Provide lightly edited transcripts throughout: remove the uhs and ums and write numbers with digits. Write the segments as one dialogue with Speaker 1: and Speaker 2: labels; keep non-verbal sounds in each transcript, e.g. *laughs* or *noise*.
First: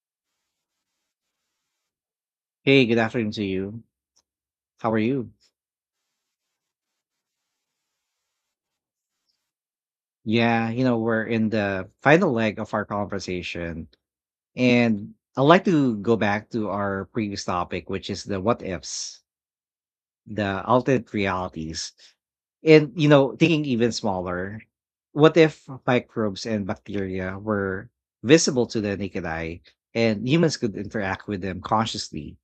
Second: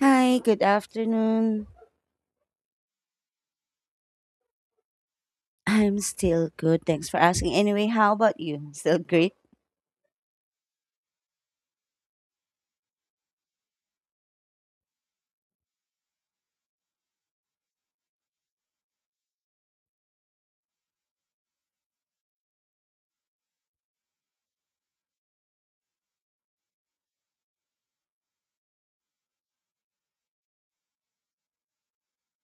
Speaker 1: Hi, good afternoon.
Speaker 2: Hey, good afternoon to you. How are you?
Speaker 1: I'm still good. Thanks for asking. Anyway, how about you? Still great?
Speaker 2: We're in the final leg of our conversation. And I'd like to go back to our previous topic, which is the what ifs, the alternate realities. Thinking even smaller, what if microbes and bacteria were visible to the naked eye and humans could interact with them consciously?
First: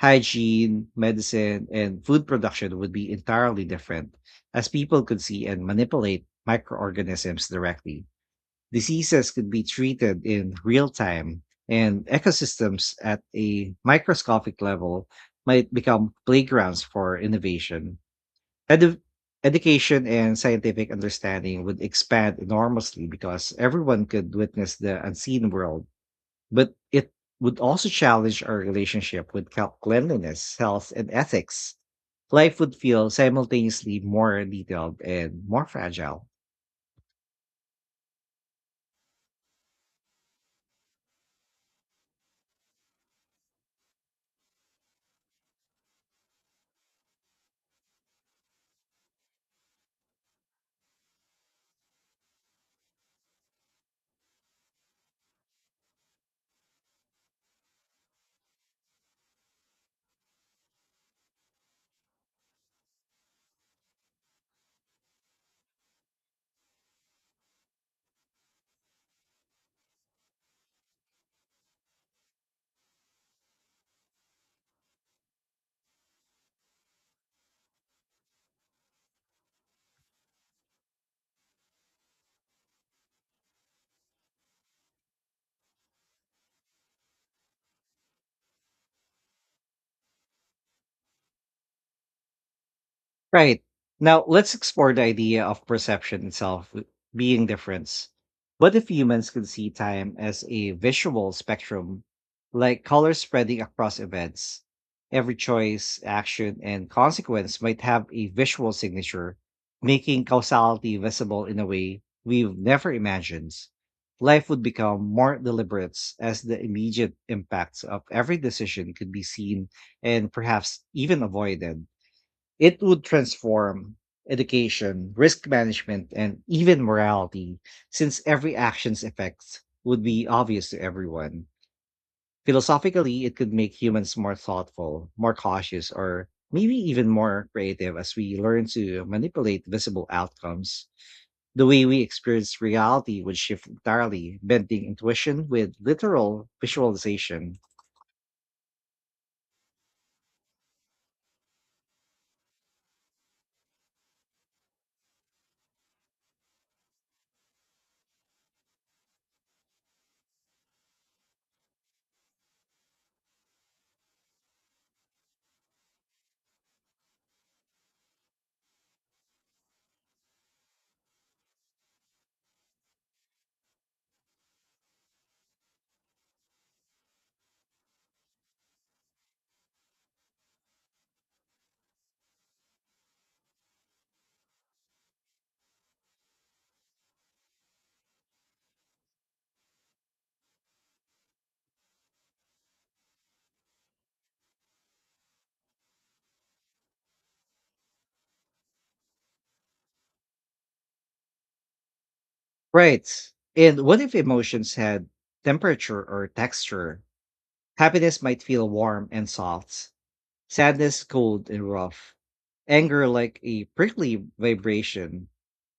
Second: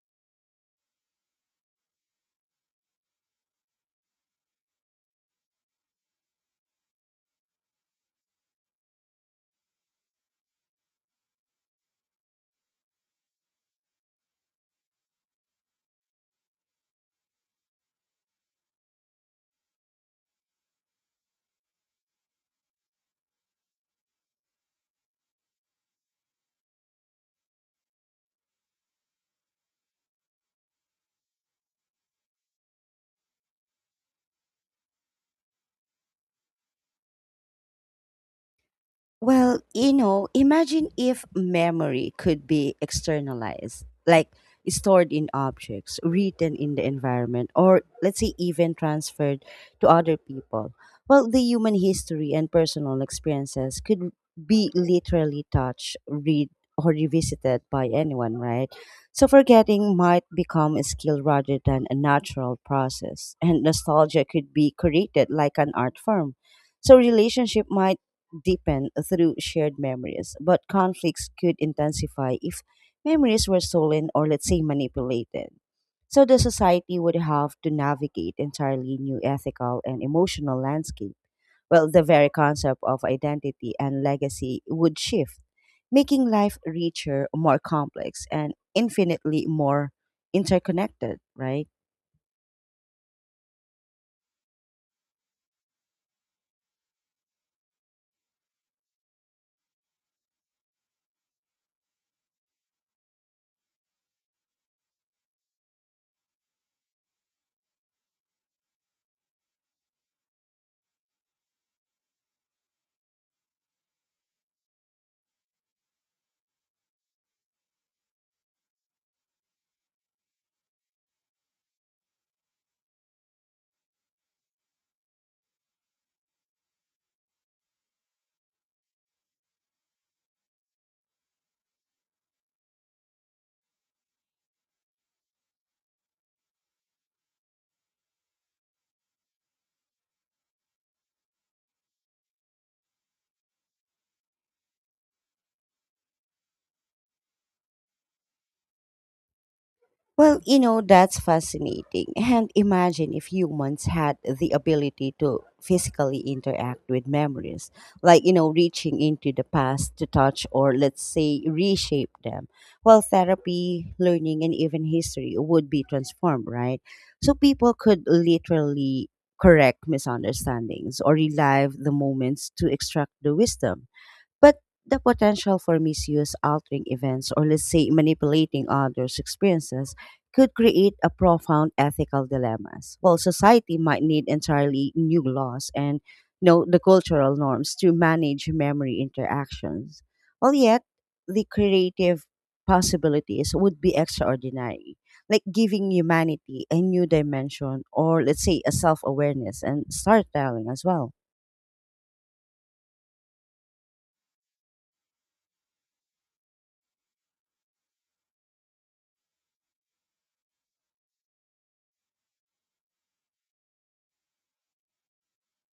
Speaker 2: Hygiene, medicine, and food production would be entirely different, as people could see and manipulate microorganisms directly. Diseases could be treated in real time, and ecosystems at a microscopic level might become playgrounds for innovation. Edu- Education and scientific understanding would expand enormously because everyone could witness the unseen world, but it would also challenge our relationship with cleanliness, health, and ethics. Life would feel simultaneously more detailed and more fragile.
Speaker 1: Well, you know, imagine if memory could be externalized, like stored in objects, written in the environment, or let's say even transferred to other people. Well, the human history and personal experiences could be literally touched, read, or revisited by anyone, right? So forgetting might become a skill rather than a natural process, and nostalgia could be created like an art form. So relationship might deepen through shared memories, but conflicts could intensify if memories were stolen or, let's say, manipulated. So the society would have to navigate entirely new ethical and emotional landscape. Well, the very concept of identity and legacy would shift, making life richer, more complex, and infinitely more interconnected, right?
Speaker 2: Right. Now, let's explore the idea of perception itself being difference. What if humans could see time as a visual spectrum, like colors spreading across events? Every choice, action, and consequence might have a visual signature, making causality visible in a way we've never imagined. Life would become more deliberate, as the immediate impacts of every decision could be seen and perhaps even avoided. It would transform education, risk management, and even morality, since every action's effects would be obvious to everyone. Philosophically, it could make humans more thoughtful, more cautious, or maybe even more creative as we learn to manipulate visible outcomes. The way we experience reality would shift entirely, bending intuition with literal visualization.
Speaker 1: Well, you know, that's fascinating. And imagine if humans had the ability to physically interact with memories, like, you know, reaching into the past to touch or, let's say, reshape them. Well, therapy, learning, and even history would be transformed, right? So people could literally correct misunderstandings or relive the moments to extract the wisdom. But the potential for misuse, altering events, or let's say manipulating others' experiences could create a profound ethical dilemmas. Well, society might need entirely new laws and you know, the cultural norms to manage memory interactions. Well, yet the creative possibilities would be extraordinary, like giving humanity a new dimension or let's say a self-awareness and storytelling as well.
Speaker 2: Right. And what if emotions had temperature or texture? Happiness might feel warm and soft, sadness cold and rough, anger like a prickly vibration.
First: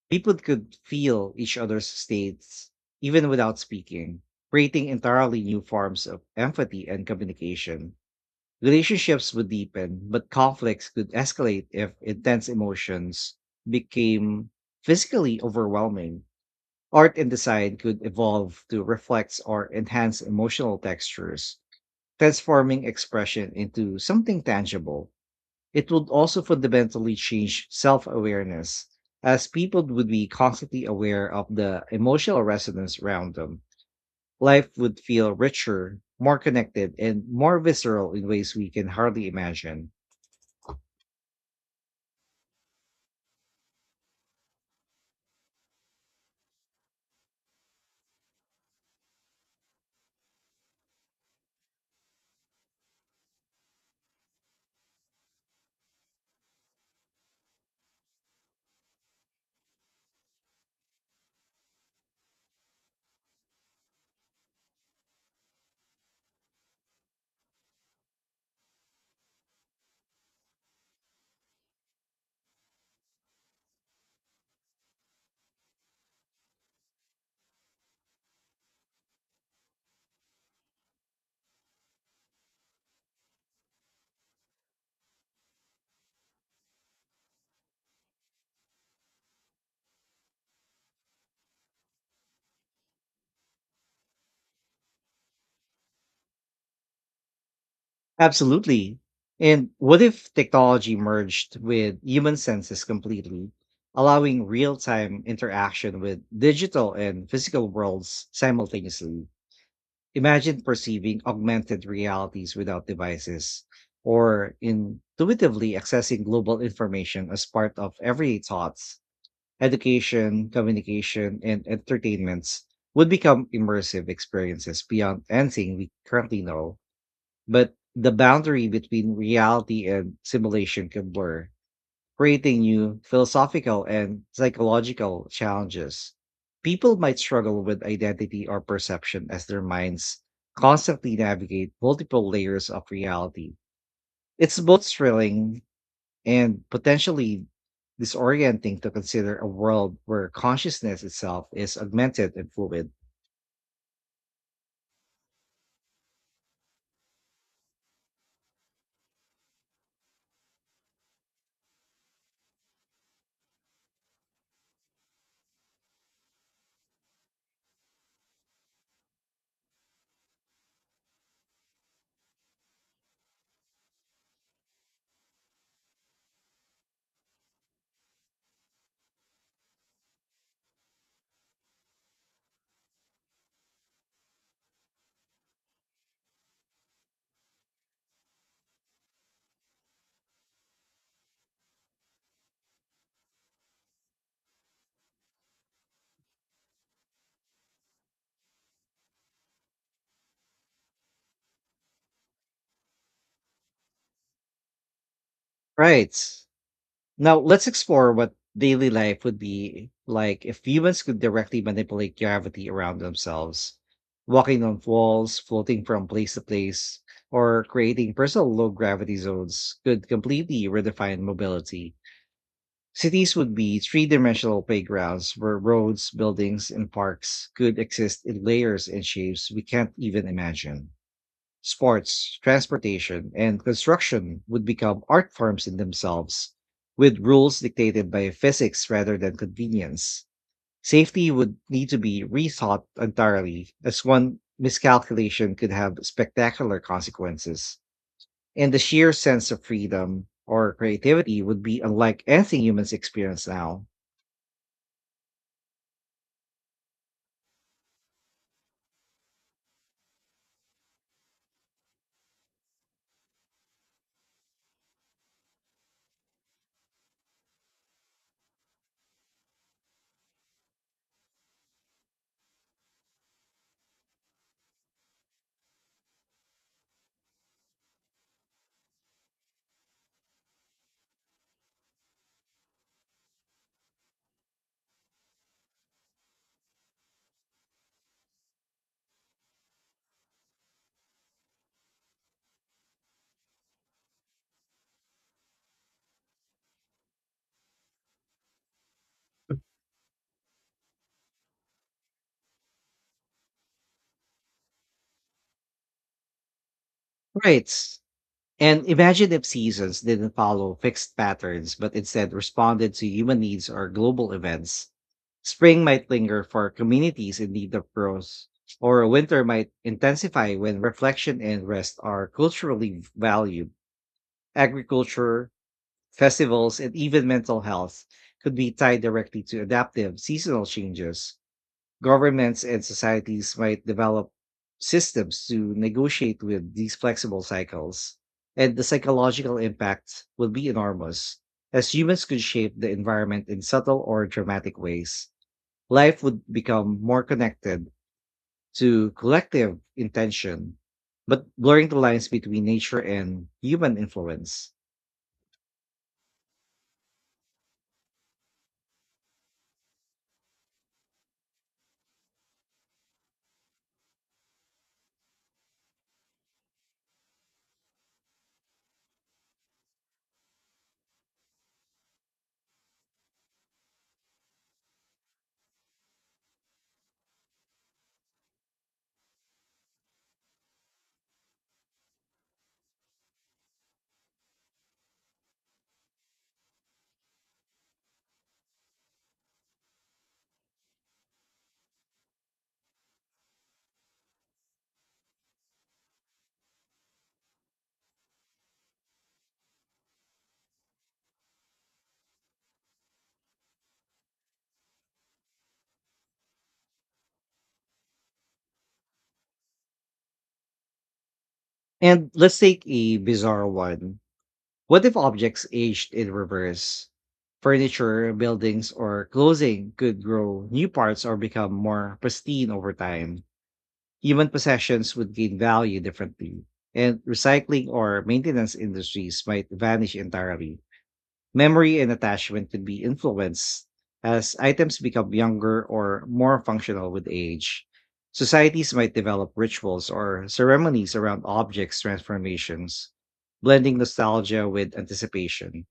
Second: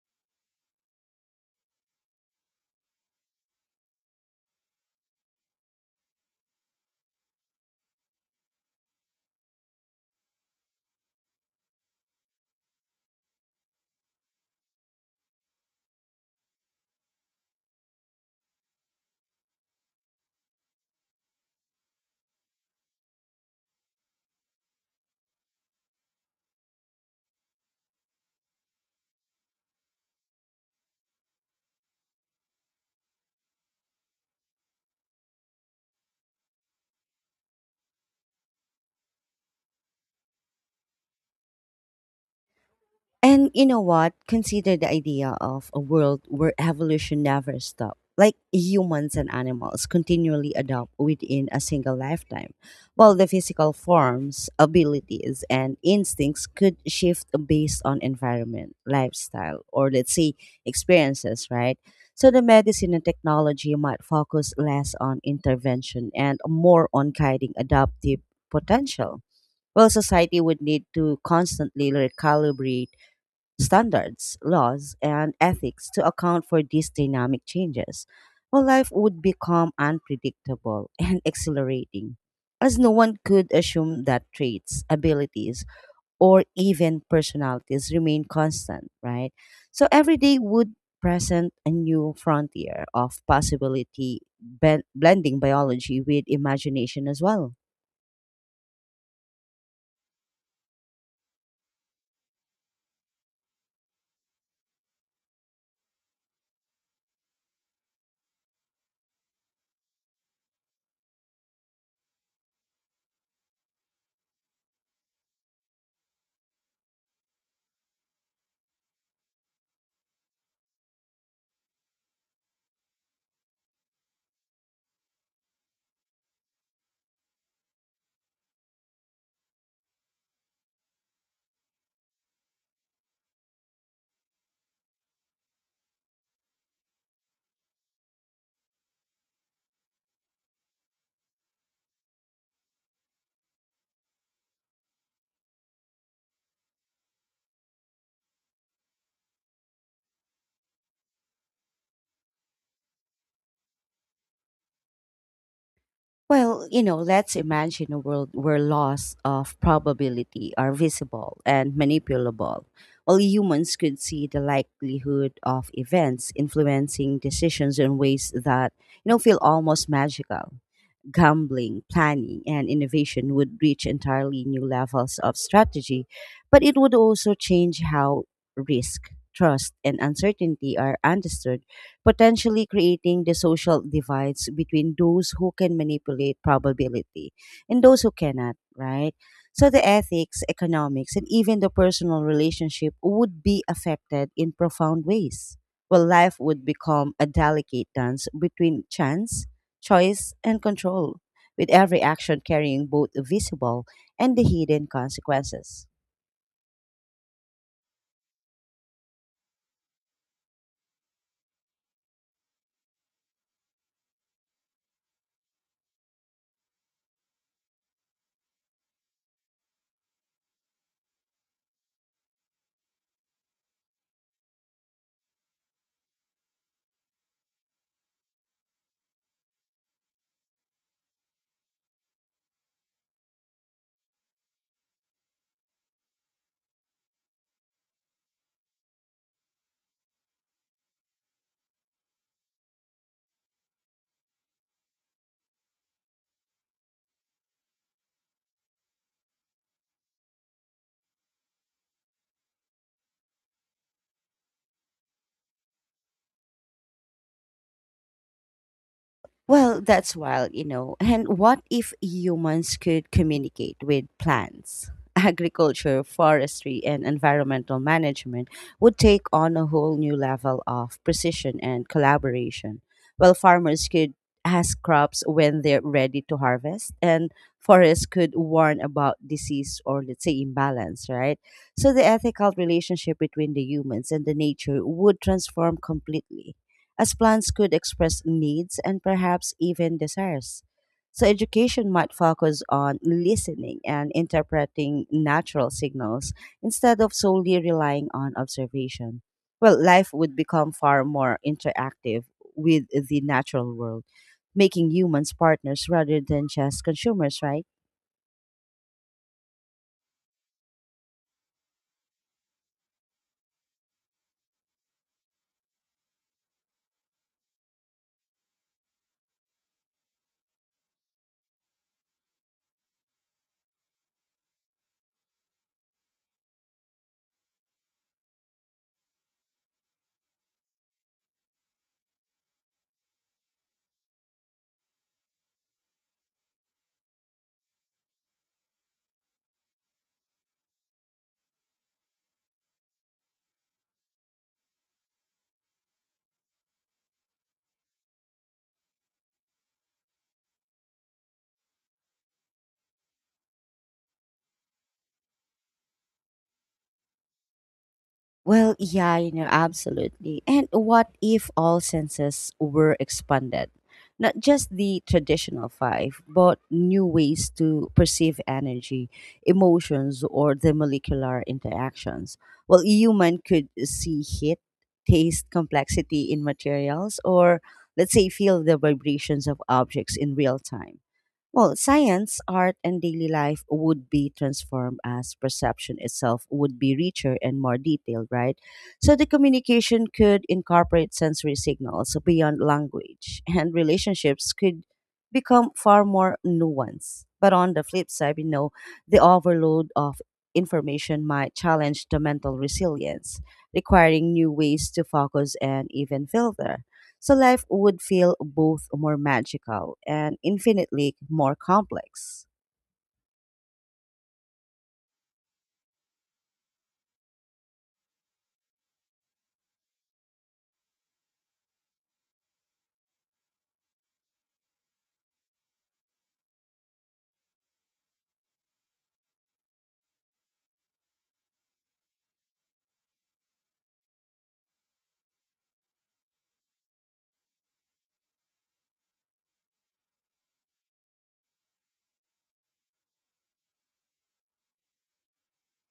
Speaker 2: People could feel each other's states even without speaking, creating entirely new forms of empathy and communication. Relationships would deepen, but conflicts could escalate if intense emotions became physically overwhelming. Art and design could evolve to reflect or enhance emotional textures, transforming expression into something tangible. It would also fundamentally change self awareness, as people would be constantly aware of the emotional resonance around them. Life would feel richer, more connected, and more visceral in ways we can hardly imagine.
Speaker 1: And you know what? Consider the idea of a world where evolution never stops. Like humans and animals continually adapt within a single lifetime, while the physical forms, abilities, and instincts could shift based on environment, lifestyle, or let's say experiences, right? So the medicine and technology might focus less on intervention and more on guiding adaptive potential. Well, society would need to constantly recalibrate standards, laws, and ethics to account for these dynamic changes, well, life would become unpredictable and *laughs* exhilarating, as no one could assume that traits, abilities, or even personalities remain constant, right? So every day would present a new frontier of possibility, blending biology with imagination as well.
Speaker 2: Absolutely. And what if technology merged with human senses completely, allowing real time interaction with digital and physical worlds simultaneously? Imagine perceiving augmented realities without devices, or intuitively accessing global information as part of everyday thoughts. Education, communication, and entertainments would become immersive experiences beyond anything we currently know, but the boundary between reality and simulation can blur, creating new philosophical and psychological challenges. People might struggle with identity or perception as their minds constantly navigate multiple layers of reality. It's both thrilling and potentially disorienting to consider a world where consciousness itself is augmented and fluid.
Speaker 1: Well, you know, let's imagine a world where laws of probability are visible and manipulable. All humans could see the likelihood of events influencing decisions in ways that, you know, feel almost magical gambling, planning, and innovation would reach entirely new levels of strategy, but it would also change how risk, trust, and uncertainty are understood, potentially creating the social divides between those who can manipulate probability and those who cannot, right? So the ethics, economics, and even the personal relationship would be affected in profound ways. Well, life would become a delicate dance between chance choice, and control, with every action carrying both the visible and the hidden consequences.
Speaker 2: Right. Now, let's explore what daily life would be like if humans could directly manipulate gravity around themselves. Walking on walls, floating from place to place, or creating personal low gravity zones could completely redefine mobility. Cities would be three dimensional playgrounds where roads, buildings, and parks could exist in layers and shapes we can't even imagine. Sports, transportation, and construction would become art forms in themselves, with rules dictated by physics rather than convenience. Safety would need to be rethought entirely, as one miscalculation could have spectacular consequences. And the sheer sense of freedom or creativity would be unlike anything humans experience now.
Speaker 1: Well, that's wild, you know. And what if humans could communicate with plants? *laughs* Agriculture, forestry, and environmental management would take on a whole new level of precision and collaboration. Well, farmers could ask crops when they're ready to harvest, and forests could warn about disease or, let's say, imbalance, right? So the ethical relationship between the humans and the nature would transform completely as plants could express needs and perhaps even desires. So, education might focus on listening and interpreting natural signals instead of solely relying on observation. Well, life would become far more interactive with the natural world, making humans partners rather than just consumers, right?
Speaker 2: Right. And imagine if seasons didn't follow fixed patterns, but instead responded to human needs or global events. Spring might linger for communities in need of growth, or winter might intensify when reflection and rest are culturally valued. Agriculture, festivals, and even mental health could be tied directly to adaptive seasonal changes. Governments and societies might develop systems to negotiate with these flexible cycles, and the psychological impact will be enormous. As humans could shape the environment in subtle or dramatic ways, life would become more connected to collective intention, but blurring the lines between nature and human influence.
Speaker 1: Well, yeah, you know, absolutely. And what if all senses were expanded? Not just the traditional five, but new ways to perceive energy, emotions, or the molecular interactions. Well, a human could see heat, taste complexity in materials, or let's say feel the vibrations of objects in real time. Well, science, art, and daily life would be transformed as perception itself would be richer and more detailed, right? So the communication could incorporate sensory signals beyond language, *laughs* and relationships could become far more nuanced. But on the flip side, you know, the overload of information might challenge the mental resilience, requiring new ways to focus and even filter. So life would feel both more magical and infinitely more
Speaker 2: And
Speaker 1: complex.
Speaker 2: let's take a bizarre one. What if objects aged in reverse? Furniture, buildings, or clothing could grow new parts or become more pristine over time. Human possessions would gain value differently, and recycling or maintenance industries might vanish entirely. Memory and attachment could be influenced as items become younger or more functional with age. Societies might develop rituals or ceremonies around objects' transformations, blending nostalgia with anticipation.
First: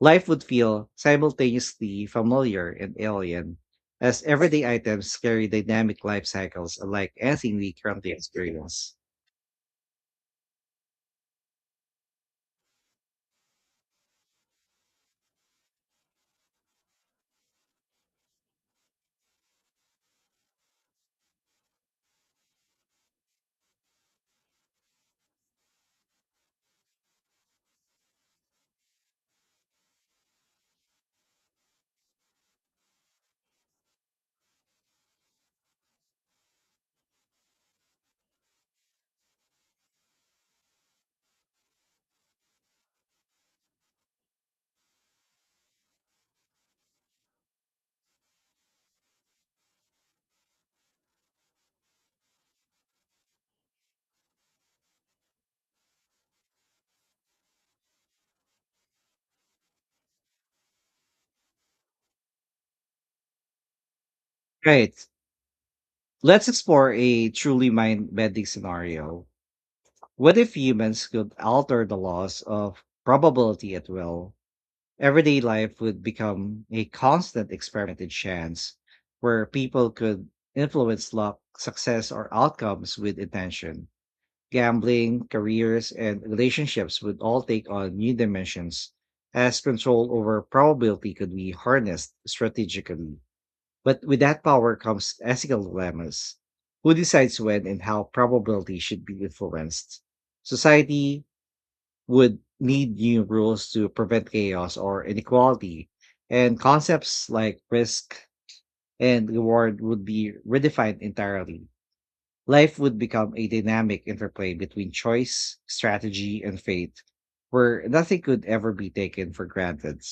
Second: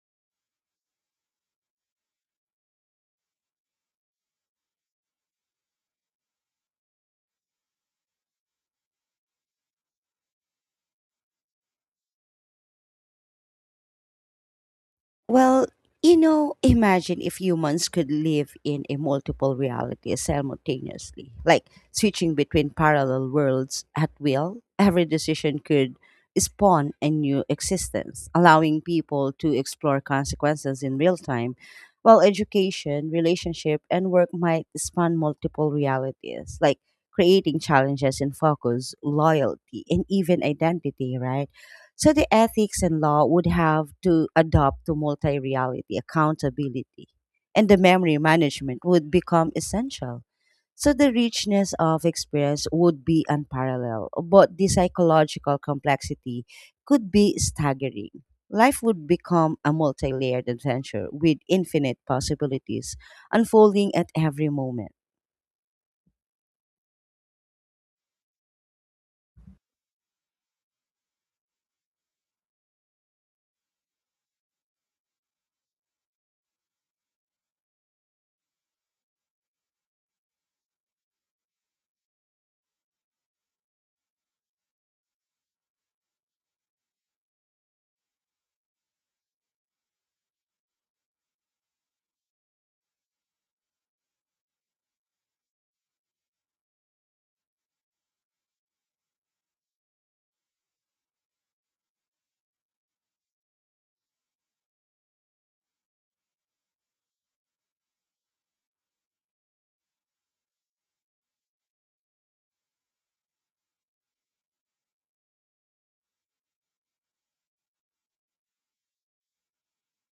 Speaker 2: Life would feel simultaneously familiar and alien, as everyday items carry dynamic life cycles unlike anything we currently experience.
Speaker 1: Well, you know, imagine if humans could live in a multiple reality simultaneously, like switching between parallel worlds at will. Every decision could spawn a new existence, allowing people to explore consequences in real time. While education, relationship, and work might span multiple realities, like creating challenges in focus, loyalty, and even identity, right? So the ethics and law would have to adopt to multi reality accountability, and the memory management would become essential. So the richness of experience would be unparalleled, but the psychological complexity could be staggering. Life would become a multi layered adventure with infinite possibilities unfolding at every moment.
Speaker 2: Right. Let's explore a truly mind bending scenario. What if humans could alter the laws of probability at will? Everyday life would become a constant experiment in chance, where people could influence luck, success, or outcomes with intention. Gambling, careers, and relationships would all take on new dimensions as control over probability could be harnessed strategically. But with that power comes ethical dilemmas. Who decides when and how probability should be influenced? Society would need new rules to prevent chaos or inequality, and concepts like risk and reward would be redefined entirely. Life would become a dynamic interplay between choice, strategy, and fate, where nothing could ever be taken for granted.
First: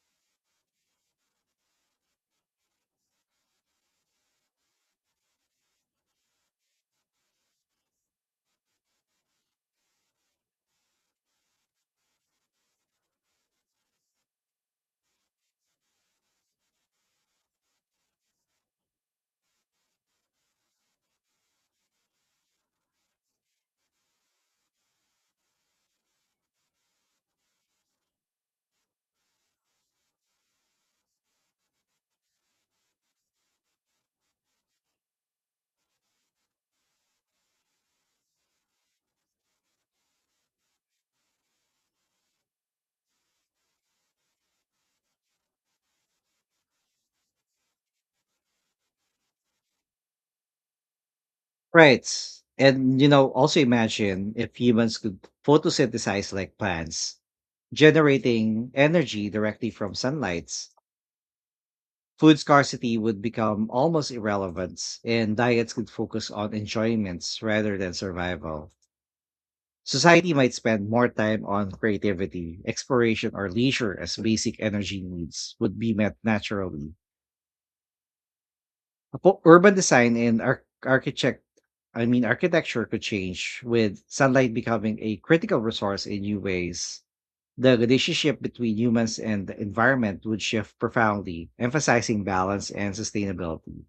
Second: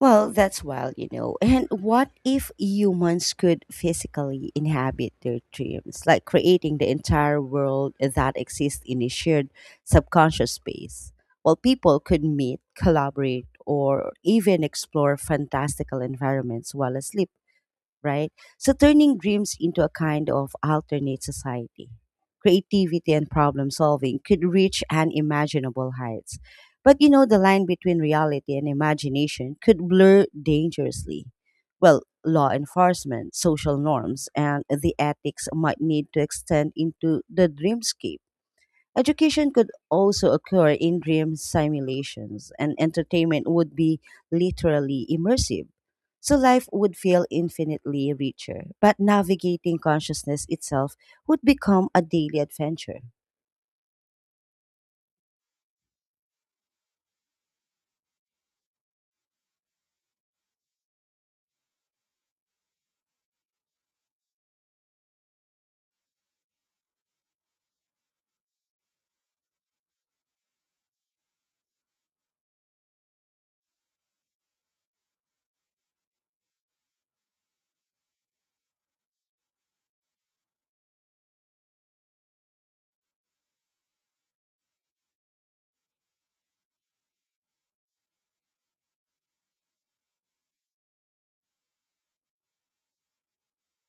Speaker 1: Well, that's wild, you know. And what if humans could physically inhabit their dreams, like creating the entire world that exists in a shared subconscious space? Well, people could meet, collaborate, or even explore fantastical environments while asleep right? So turning dreams into a kind of alternate society. Creativity and problem solving could reach unimaginable heights. But you know, the line between reality and imagination could blur dangerously. Well, law enforcement, social norms, and the ethics might need to extend into the dreamscape Education could also occur in dream simulations, and entertainment would be literally immersive. So life would feel infinitely richer, but navigating consciousness itself would become a
Speaker 2: Right.
Speaker 1: daily adventure.
Speaker 2: Also imagine if humans could photosynthesize like plants, generating energy directly from sunlight. Food scarcity would become almost irrelevant, and diets could focus on enjoyments rather than survival. Society might spend more time on creativity, exploration, or leisure as basic energy needs would be met naturally. Apo urban design and arch architect I mean, Architecture could change with sunlight becoming a critical resource in new ways. The relationship between humans and the environment would shift profoundly, emphasizing balance and sustainability.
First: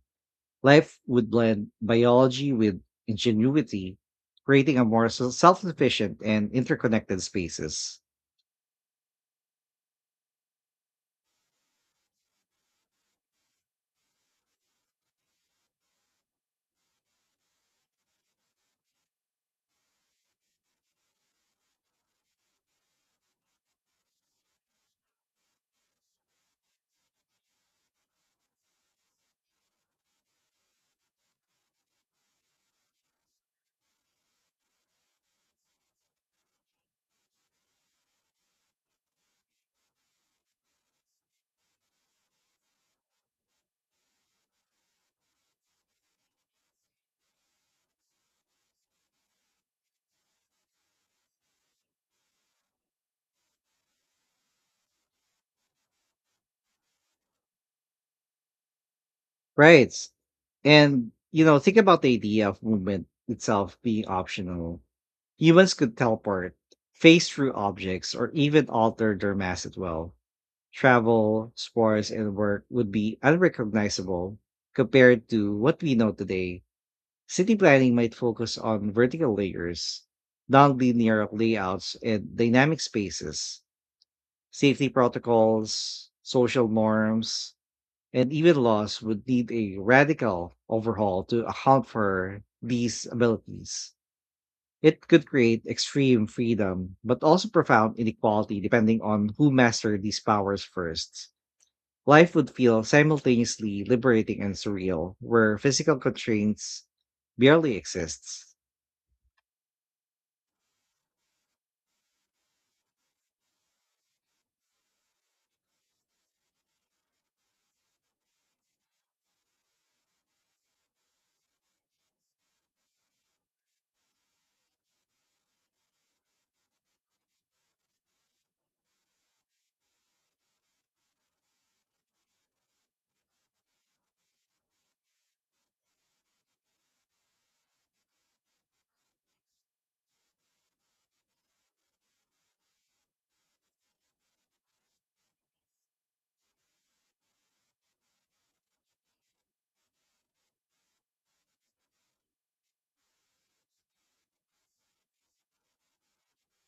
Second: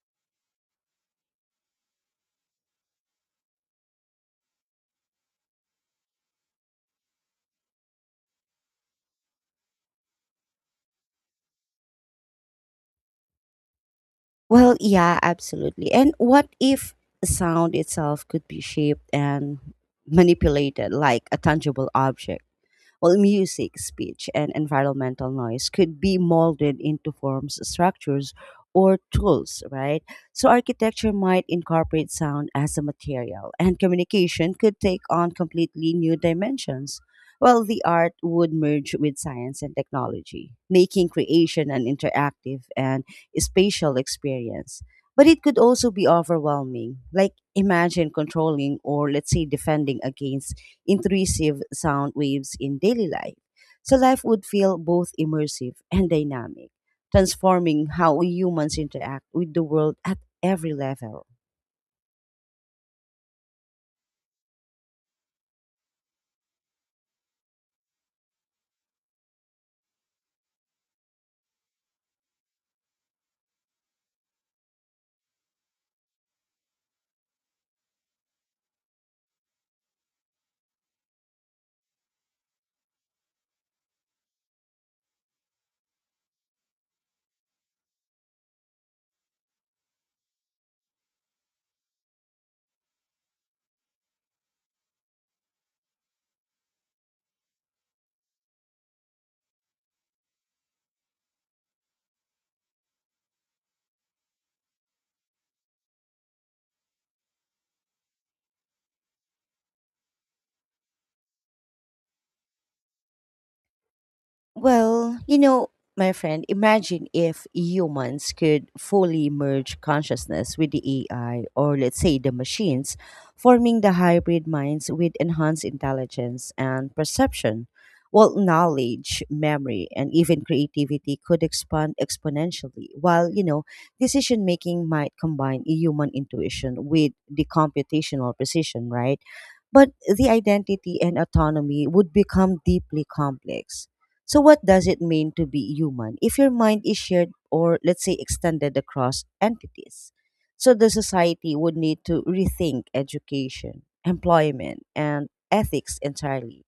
Speaker 2: Life would blend biology with ingenuity, creating a more self sufficient and interconnected spaces.
Speaker 1: Well, yeah, absolutely. And what if sound itself could be shaped and manipulated like a tangible object? Well, music, speech, and environmental noise could be molded into forms, structures, or tools, right? So architecture might incorporate sound as a material, and communication could take on completely new dimensions. Well, the art would merge with science and technology, making creation an interactive and spatial experience. But it could also be overwhelming. Like, imagine controlling or, let's say, defending against intrusive sound waves in daily life. So life would feel both immersive and dynamic, transforming how humans interact with the
Speaker 2: Right.
Speaker 1: world at every level.
Speaker 2: Think about the idea of movement itself being optional. Humans could teleport, phase through objects, or even alter their mass as well. Travel, sports, and work would be unrecognizable compared to what we know today. City planning might focus on vertical layers, non-linear layouts, and dynamic spaces. Safety protocols, social norms, and even laws would need a radical overhaul to account for these abilities. It could create extreme freedom, but also profound inequality depending on who mastered these powers first. Life would feel simultaneously liberating and surreal, where physical constraints barely exists.
Speaker 1: Well, you know, my friend, imagine if humans could fully merge consciousness with the AI or let's say the machines, forming the hybrid minds with enhanced intelligence and perception. Well, knowledge, memory, and even creativity could expand exponentially, while, you know, decision making might combine human intuition with the computational precision, right? But the identity and autonomy would become deeply complex. So, what does it mean to be human if your mind is shared or, let's say, extended across entities? So, the society would need to rethink education, employment, and ethics entirely.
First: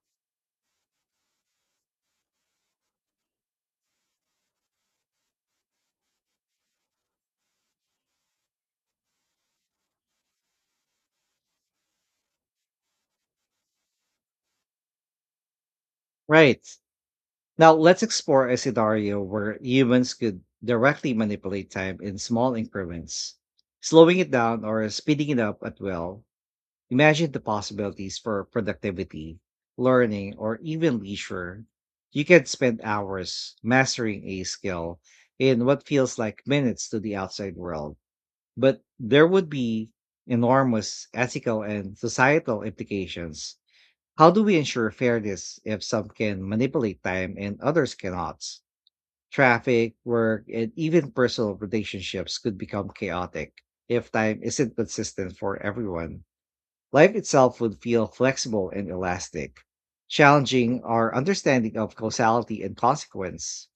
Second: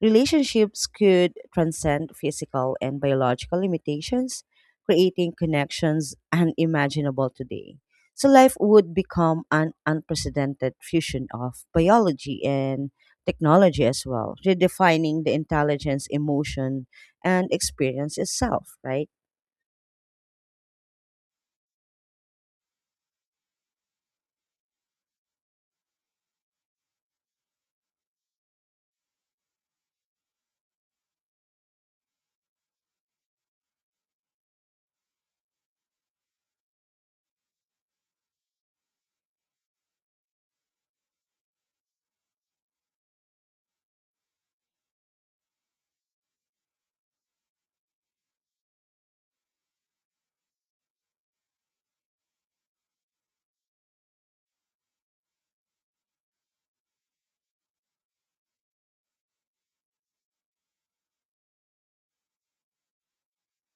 Speaker 1: Relationships could transcend physical and biological limitations, creating connections unimaginable today. So, life would become an unprecedented fusion of biology and technology as well, redefining the intelligence,
Speaker 2: Right.
Speaker 1: emotion, and
Speaker 2: Now let's
Speaker 1: experience
Speaker 2: explore a
Speaker 1: itself, right?
Speaker 2: scenario where humans could directly manipulate time in small increments, slowing it down or speeding it up at will. Imagine the possibilities for productivity, learning, or even leisure. You can spend hours mastering a skill in what feels like minutes to the outside world, but there would be enormous ethical and societal implications. How do we ensure fairness if some can manipulate time and others cannot? Traffic, work, and even personal relationships could become chaotic if time isn't consistent for everyone. Life itself would feel flexible and elastic, challenging our understanding of causality and consequence.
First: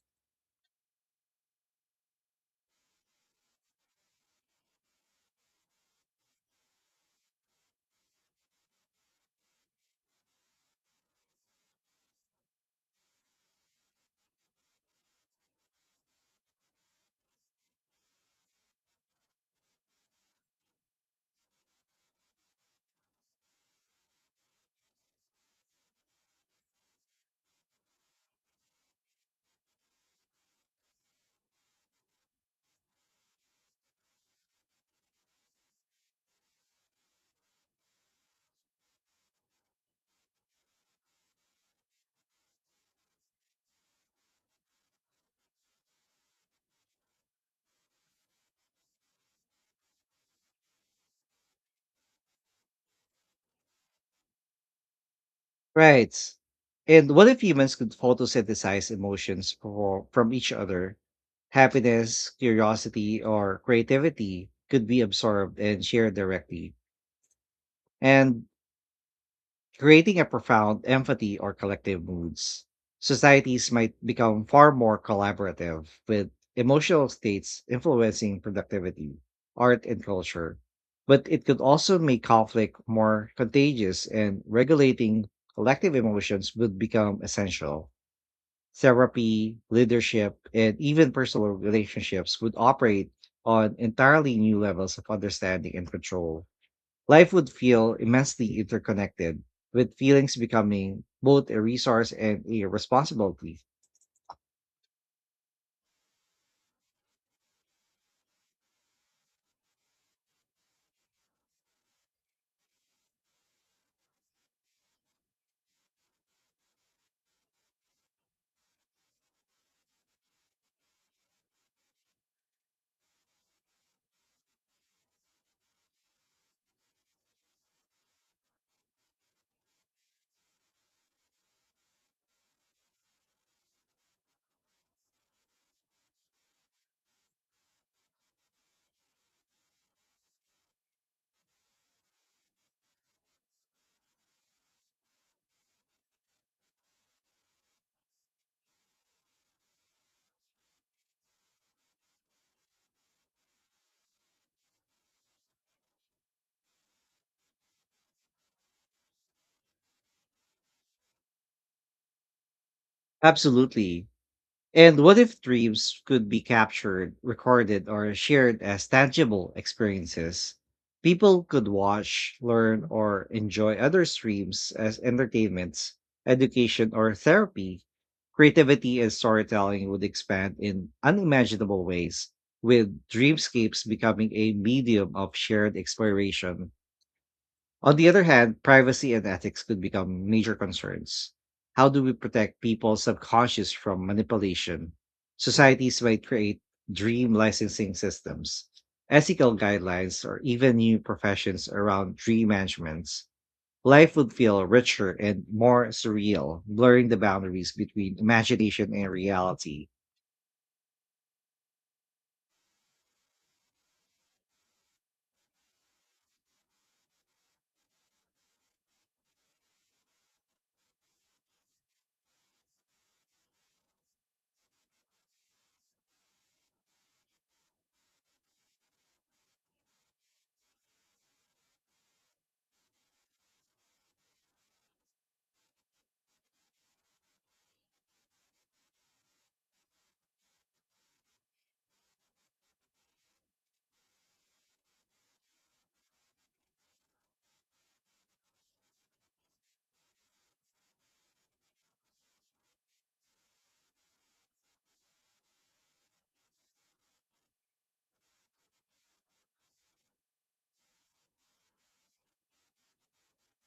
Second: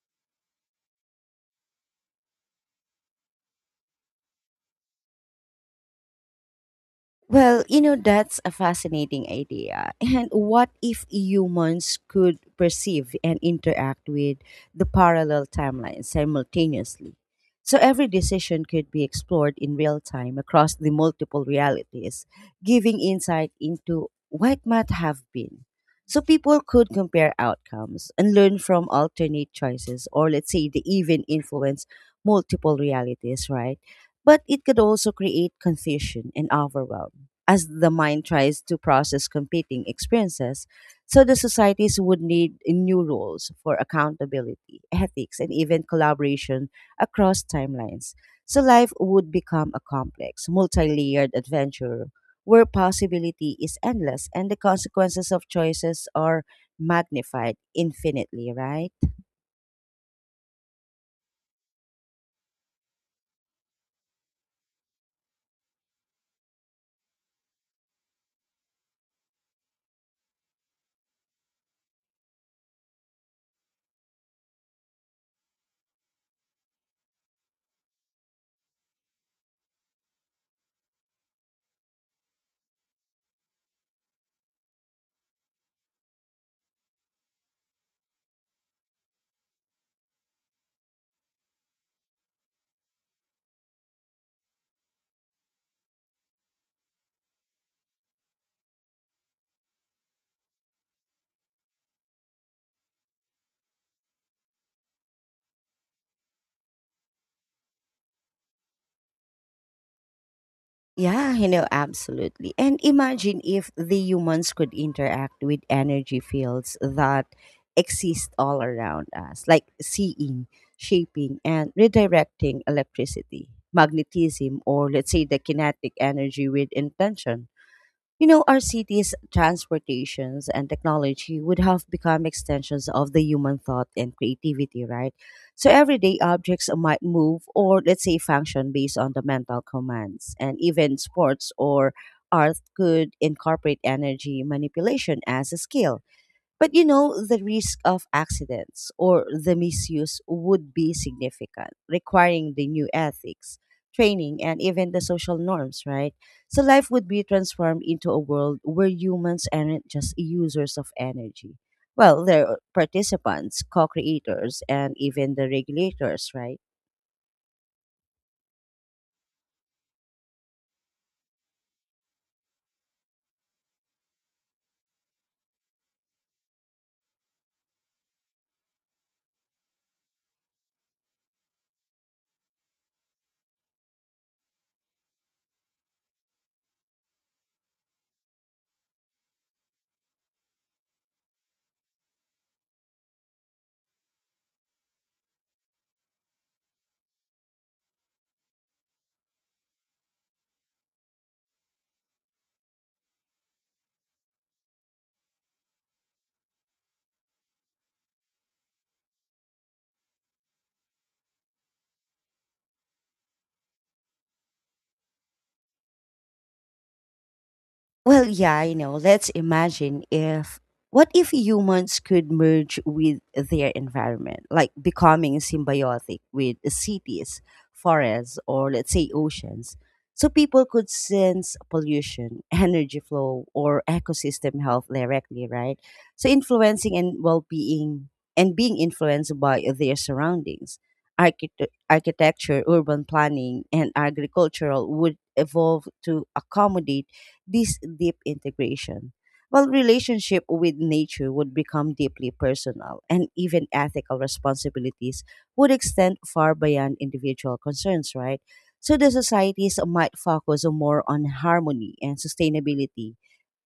Speaker 1: Well, you know, that's a fascinating idea. And what if humans could perceive and interact with the parallel timelines simultaneously? So every decision could be explored in real time across the multiple realities, giving insight into what might have been. So people could compare outcomes and learn from alternate choices, or let's say, they even influence multiple realities, right? But it could also create confusion and overwhelm as the mind tries to process competing experiences. So the societies would need new rules for accountability, ethics, and even collaboration across timelines. So life would become a complex, multi layered adventure where possibility is endless and the consequences of choices
Speaker 2: Right.
Speaker 1: are
Speaker 2: And what if
Speaker 1: magnified
Speaker 2: humans could
Speaker 1: infinitely,
Speaker 2: photosynthesize
Speaker 1: right?
Speaker 2: emotions for, from each other? Happiness, curiosity, or creativity could be absorbed and shared directly, And creating a profound empathy or collective moods. Societies might become far more collaborative, with emotional states influencing productivity, art, and culture. But it could also make conflict more contagious, and regulating collective emotions would become essential. Therapy, leadership, and even personal relationships would operate on entirely new levels of understanding and control. Life would feel immensely interconnected, with feelings becoming both a resource and a responsibility.
Speaker 1: Yeah, you know, absolutely. And imagine if the humans could interact with energy fields that exist all around us, like seeing, shaping, and redirecting electricity, magnetism, or let's say the kinetic energy with intention. You know, our cities, transportations, and technology would have become extensions of the human thought and creativity, right? So everyday objects might move or, let's say, function based on the mental commands. And even sports or art could incorporate energy manipulation as a skill. But you know, the risk of accidents or the misuse would be significant, requiring the new ethics, training, and even the social norms, right? So life would be transformed into a world where humans aren't just users of energy. Well, they're participants, co
Speaker 2: Absolutely.
Speaker 1: creators, and
Speaker 2: And what
Speaker 1: even
Speaker 2: if
Speaker 1: the
Speaker 2: dreams could
Speaker 1: regulators,
Speaker 2: be
Speaker 1: right?
Speaker 2: captured, recorded, or shared as tangible experiences? People could watch, learn, or enjoy other streams as entertainments, education, or therapy. Creativity and storytelling would expand in unimaginable ways, with dreamscapes becoming a medium of shared exploration. On the other hand, privacy and ethics could become major concerns. How do we protect people's subconscious from manipulation? Societies might create dream licensing systems, ethical guidelines, or even new professions around dream management. Life would feel richer and more surreal, blurring the boundaries between imagination and reality.
Speaker 1: Well, yeah, you know, let's imagine if what if humans could merge with their environment, like becoming symbiotic with cities, forests, or let's say oceans. So people could sense pollution, *laughs* energy flow, or ecosystem health directly, right? So influencing and well-being and being influenced by their surroundings. Architecture, urban planning, and agricultural would evolve to accommodate this deep integration. Well, relationship with nature would become deeply personal, and even ethical responsibilities would extend far beyond individual concerns, right? So the societies might focus more on harmony and sustainability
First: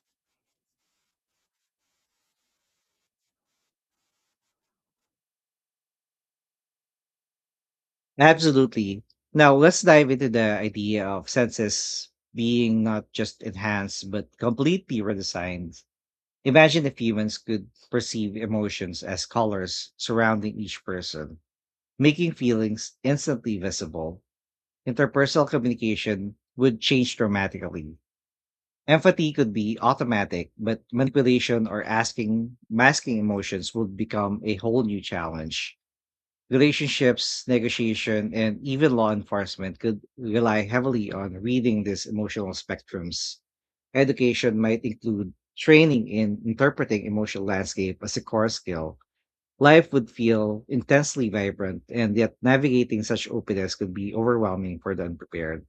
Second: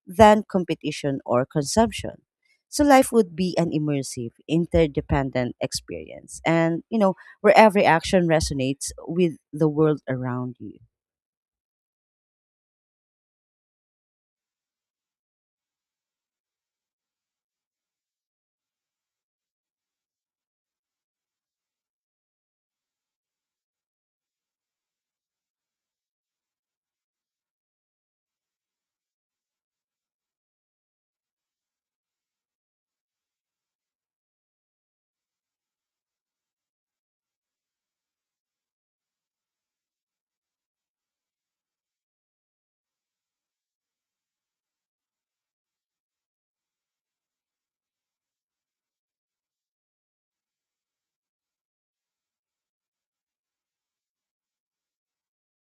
Speaker 1: than competition or consumption. So life would be an immersive, interdependent experience, and you know, where every action resonates
Speaker 2: Absolutely.
Speaker 1: with
Speaker 2: Now,
Speaker 1: the
Speaker 2: let's
Speaker 1: world
Speaker 2: dive into
Speaker 1: around
Speaker 2: the
Speaker 1: you.
Speaker 2: idea of senses being not just enhanced, but completely redesigned. Imagine if humans could perceive emotions as colors surrounding each person, making feelings instantly visible. Interpersonal communication would change dramatically. Empathy could be automatic, but manipulation or asking masking emotions would become a whole new challenge. Relationships, negotiation, and even law enforcement could rely heavily on reading these emotional spectrums. Education might include training in interpreting emotional landscape as a core skill. Life would feel intensely vibrant, and yet navigating such openness could be overwhelming for the unprepared.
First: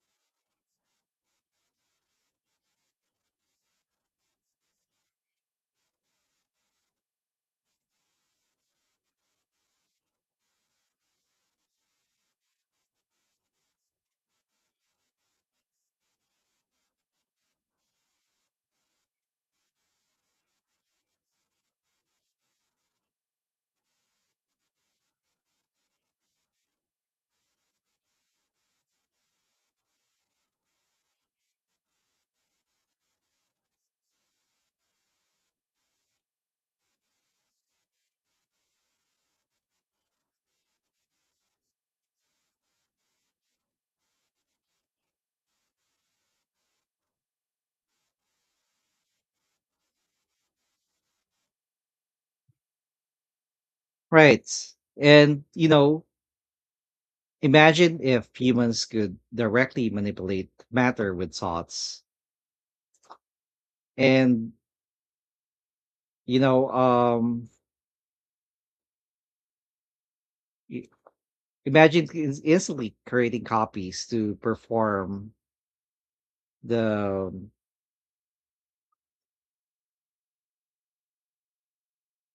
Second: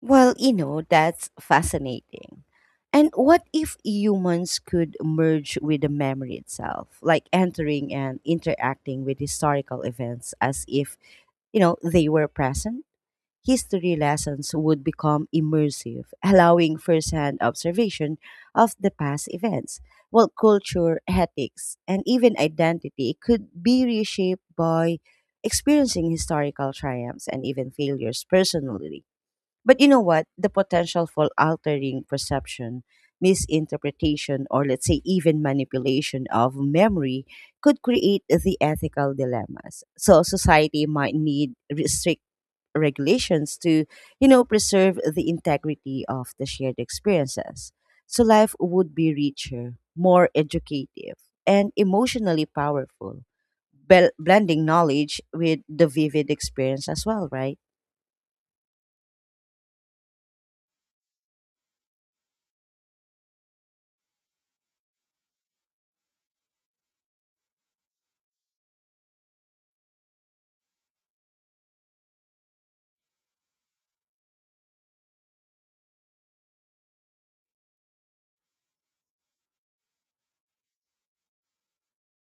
Speaker 1: Well, you know, that's fascinating. And what if humans could merge with the memory itself, like entering and interacting with historical events as if, you know, they were present? History lessons would become immersive, allowing firsthand observation of the past events. Well, culture, ethics, and even identity could be reshaped by experiencing historical triumphs and even failures personally but you know what? The potential for altering perception, misinterpretation, or let's say even manipulation of memory could create the ethical dilemmas. So society might need strict regulations to, you know, preserve the integrity of the shared experiences. So life would be richer, more educative, and emotionally powerful,
Speaker 2: Right.
Speaker 1: blending knowledge
Speaker 2: And,
Speaker 1: with
Speaker 2: you
Speaker 1: the
Speaker 2: know,
Speaker 1: vivid experience as well, right?
Speaker 2: Imagine if humans could directly manipulate matter with thoughts. And, you know, I- Imagine instantly creating copies to perform the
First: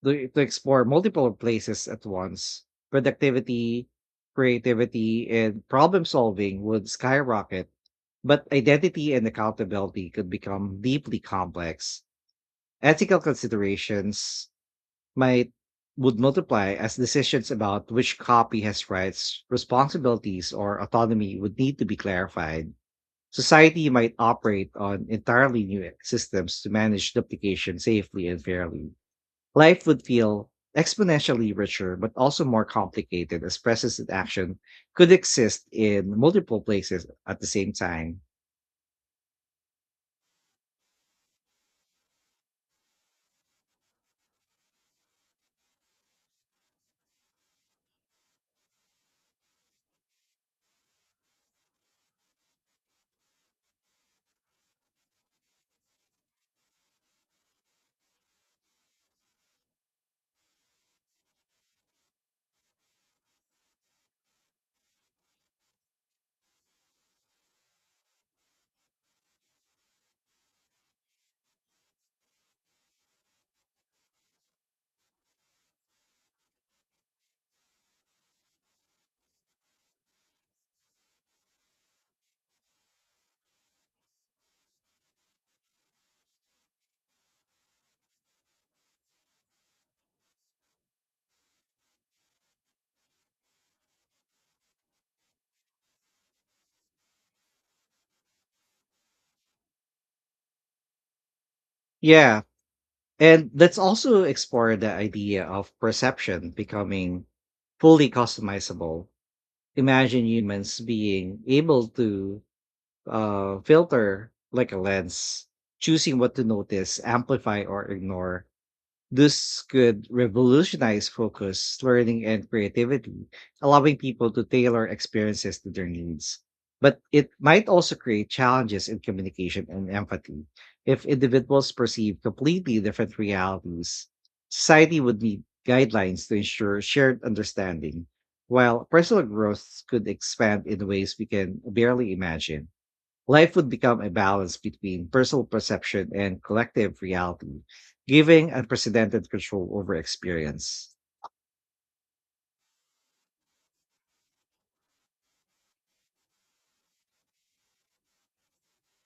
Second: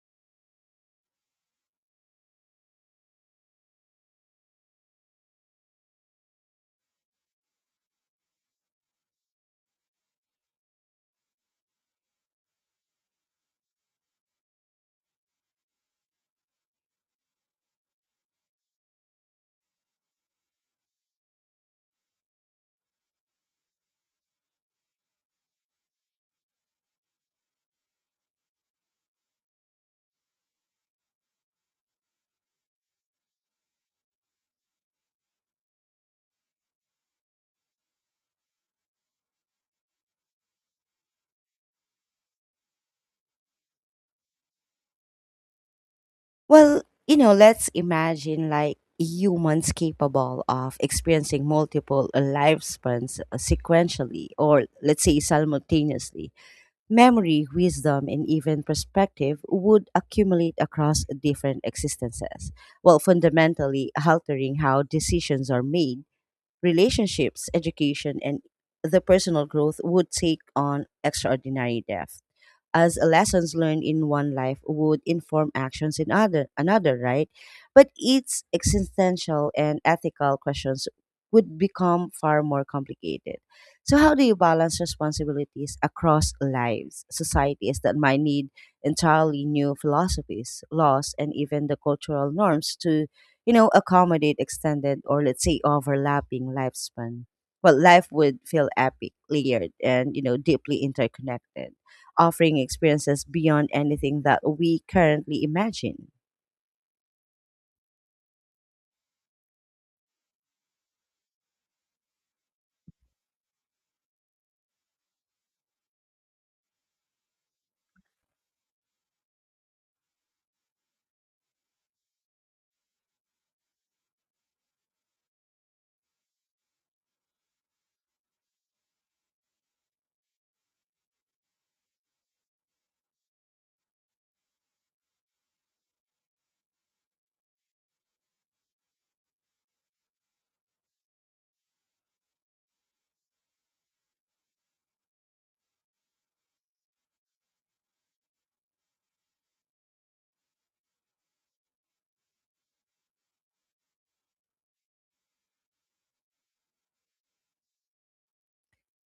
Speaker 2: to explore multiple places at once. Productivity, creativity, and problem solving would skyrocket, but identity and accountability could become deeply complex. Ethical considerations might would multiply as decisions about which copy has rights, responsibilities, or autonomy would need to be clarified. Society might operate on entirely new systems to manage duplication safely and fairly. Life would feel exponentially richer, but also more complicated as presence and action could exist in multiple places at the same time.
Speaker 1: Well, you know, let's imagine like humans capable of experiencing multiple lifespans sequentially or let's say simultaneously. Memory, wisdom, and even perspective would accumulate across different existences, while fundamentally altering how decisions are made, relationships, education, and the personal growth would take on extraordinary depth as lessons learned in one life would inform actions in other another, right? But its existential and ethical questions would become far more complicated. So how do you balance responsibilities across lives, societies that might need entirely new philosophies, laws, and even the cultural norms to, you know, accommodate extended or let's say overlapping lifespan? Well, life would feel epic, layered, and you know, deeply interconnected
Speaker 2: Yeah.
Speaker 1: offering experiences
Speaker 2: And
Speaker 1: beyond
Speaker 2: let's
Speaker 1: anything
Speaker 2: also
Speaker 1: that
Speaker 2: explore
Speaker 1: we
Speaker 2: the idea
Speaker 1: currently
Speaker 2: of
Speaker 1: imagine.
Speaker 2: perception becoming fully customizable. Imagine humans being able to filter like a lens, choosing what to notice, amplify, or ignore. This could revolutionize focus, learning, and creativity, allowing people to tailor experiences to their needs. But it might also create challenges in communication and empathy. If individuals perceive completely different realities, society would need guidelines to ensure shared understanding, while personal growth could expand in ways we can barely imagine. Life would become a balance between personal perception and collective reality, giving unprecedented control over experience.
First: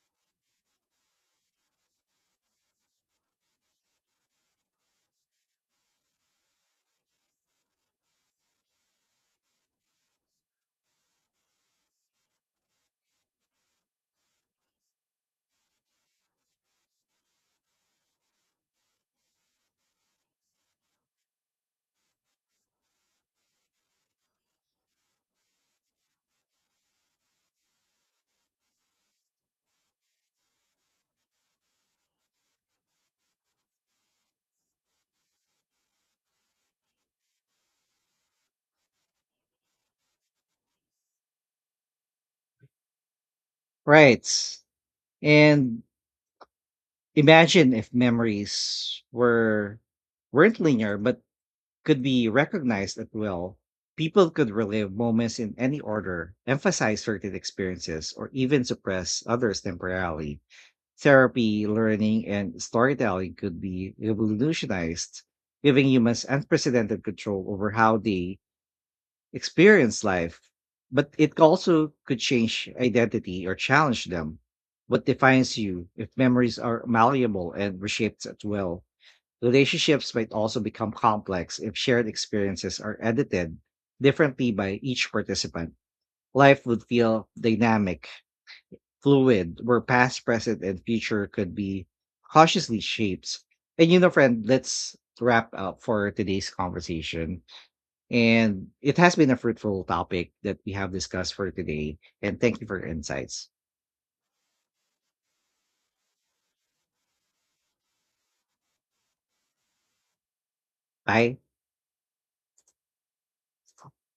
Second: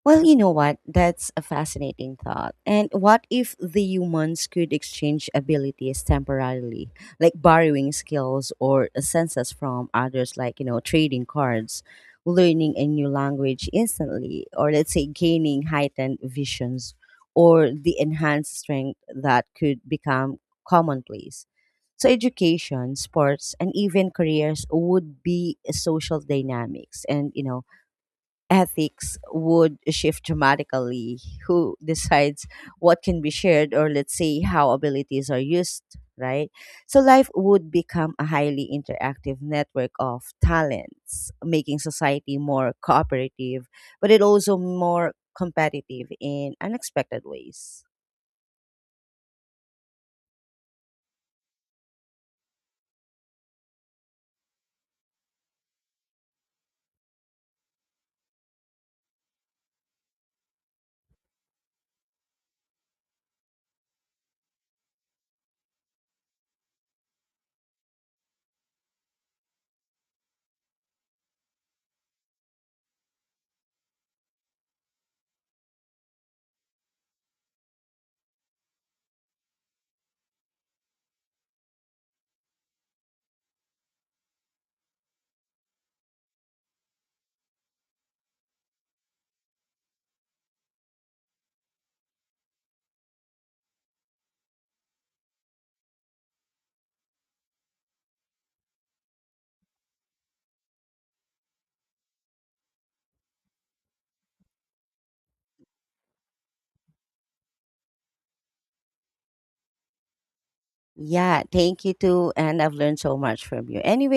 Speaker 1: Well, you know what? That's a fascinating thought. And what if the humans could exchange abilities temporarily, like borrowing skills or senses from others, like, you know, trading cards, learning a new language instantly, or let's say gaining heightened visions or the enhanced strength that could become commonplace? So, education, sports, and even careers would be social dynamics. And, you know, ethics would shift dramatically. Who decides what can be shared, or let's say how abilities are used, right? So life would become a highly interactive network of talents, making society more cooperative, but it
Speaker 2: Right.
Speaker 1: also more
Speaker 2: And
Speaker 1: competitive in unexpected
Speaker 2: imagine
Speaker 1: ways.
Speaker 2: if memories weren't linear but could be recognized at will. People could relive moments in any order, emphasize certain experiences, or even suppress others temporarily. Therapy, learning, and storytelling could be revolutionized, giving humans unprecedented control over how they experience life. But it also could change identity or challenge them. What defines you if memories are malleable and reshaped at will? Relationships might also become complex if shared experiences are edited differently by each participant. Life would feel dynamic, fluid, where past, present, and future could be cautiously shaped. Friend, let's wrap up for today's conversation. And it has been a fruitful topic that we have discussed for today. And thank you for your insights. Bye.
Speaker 1: Yeah, thank you too. And I've learned so much from you. Anyway,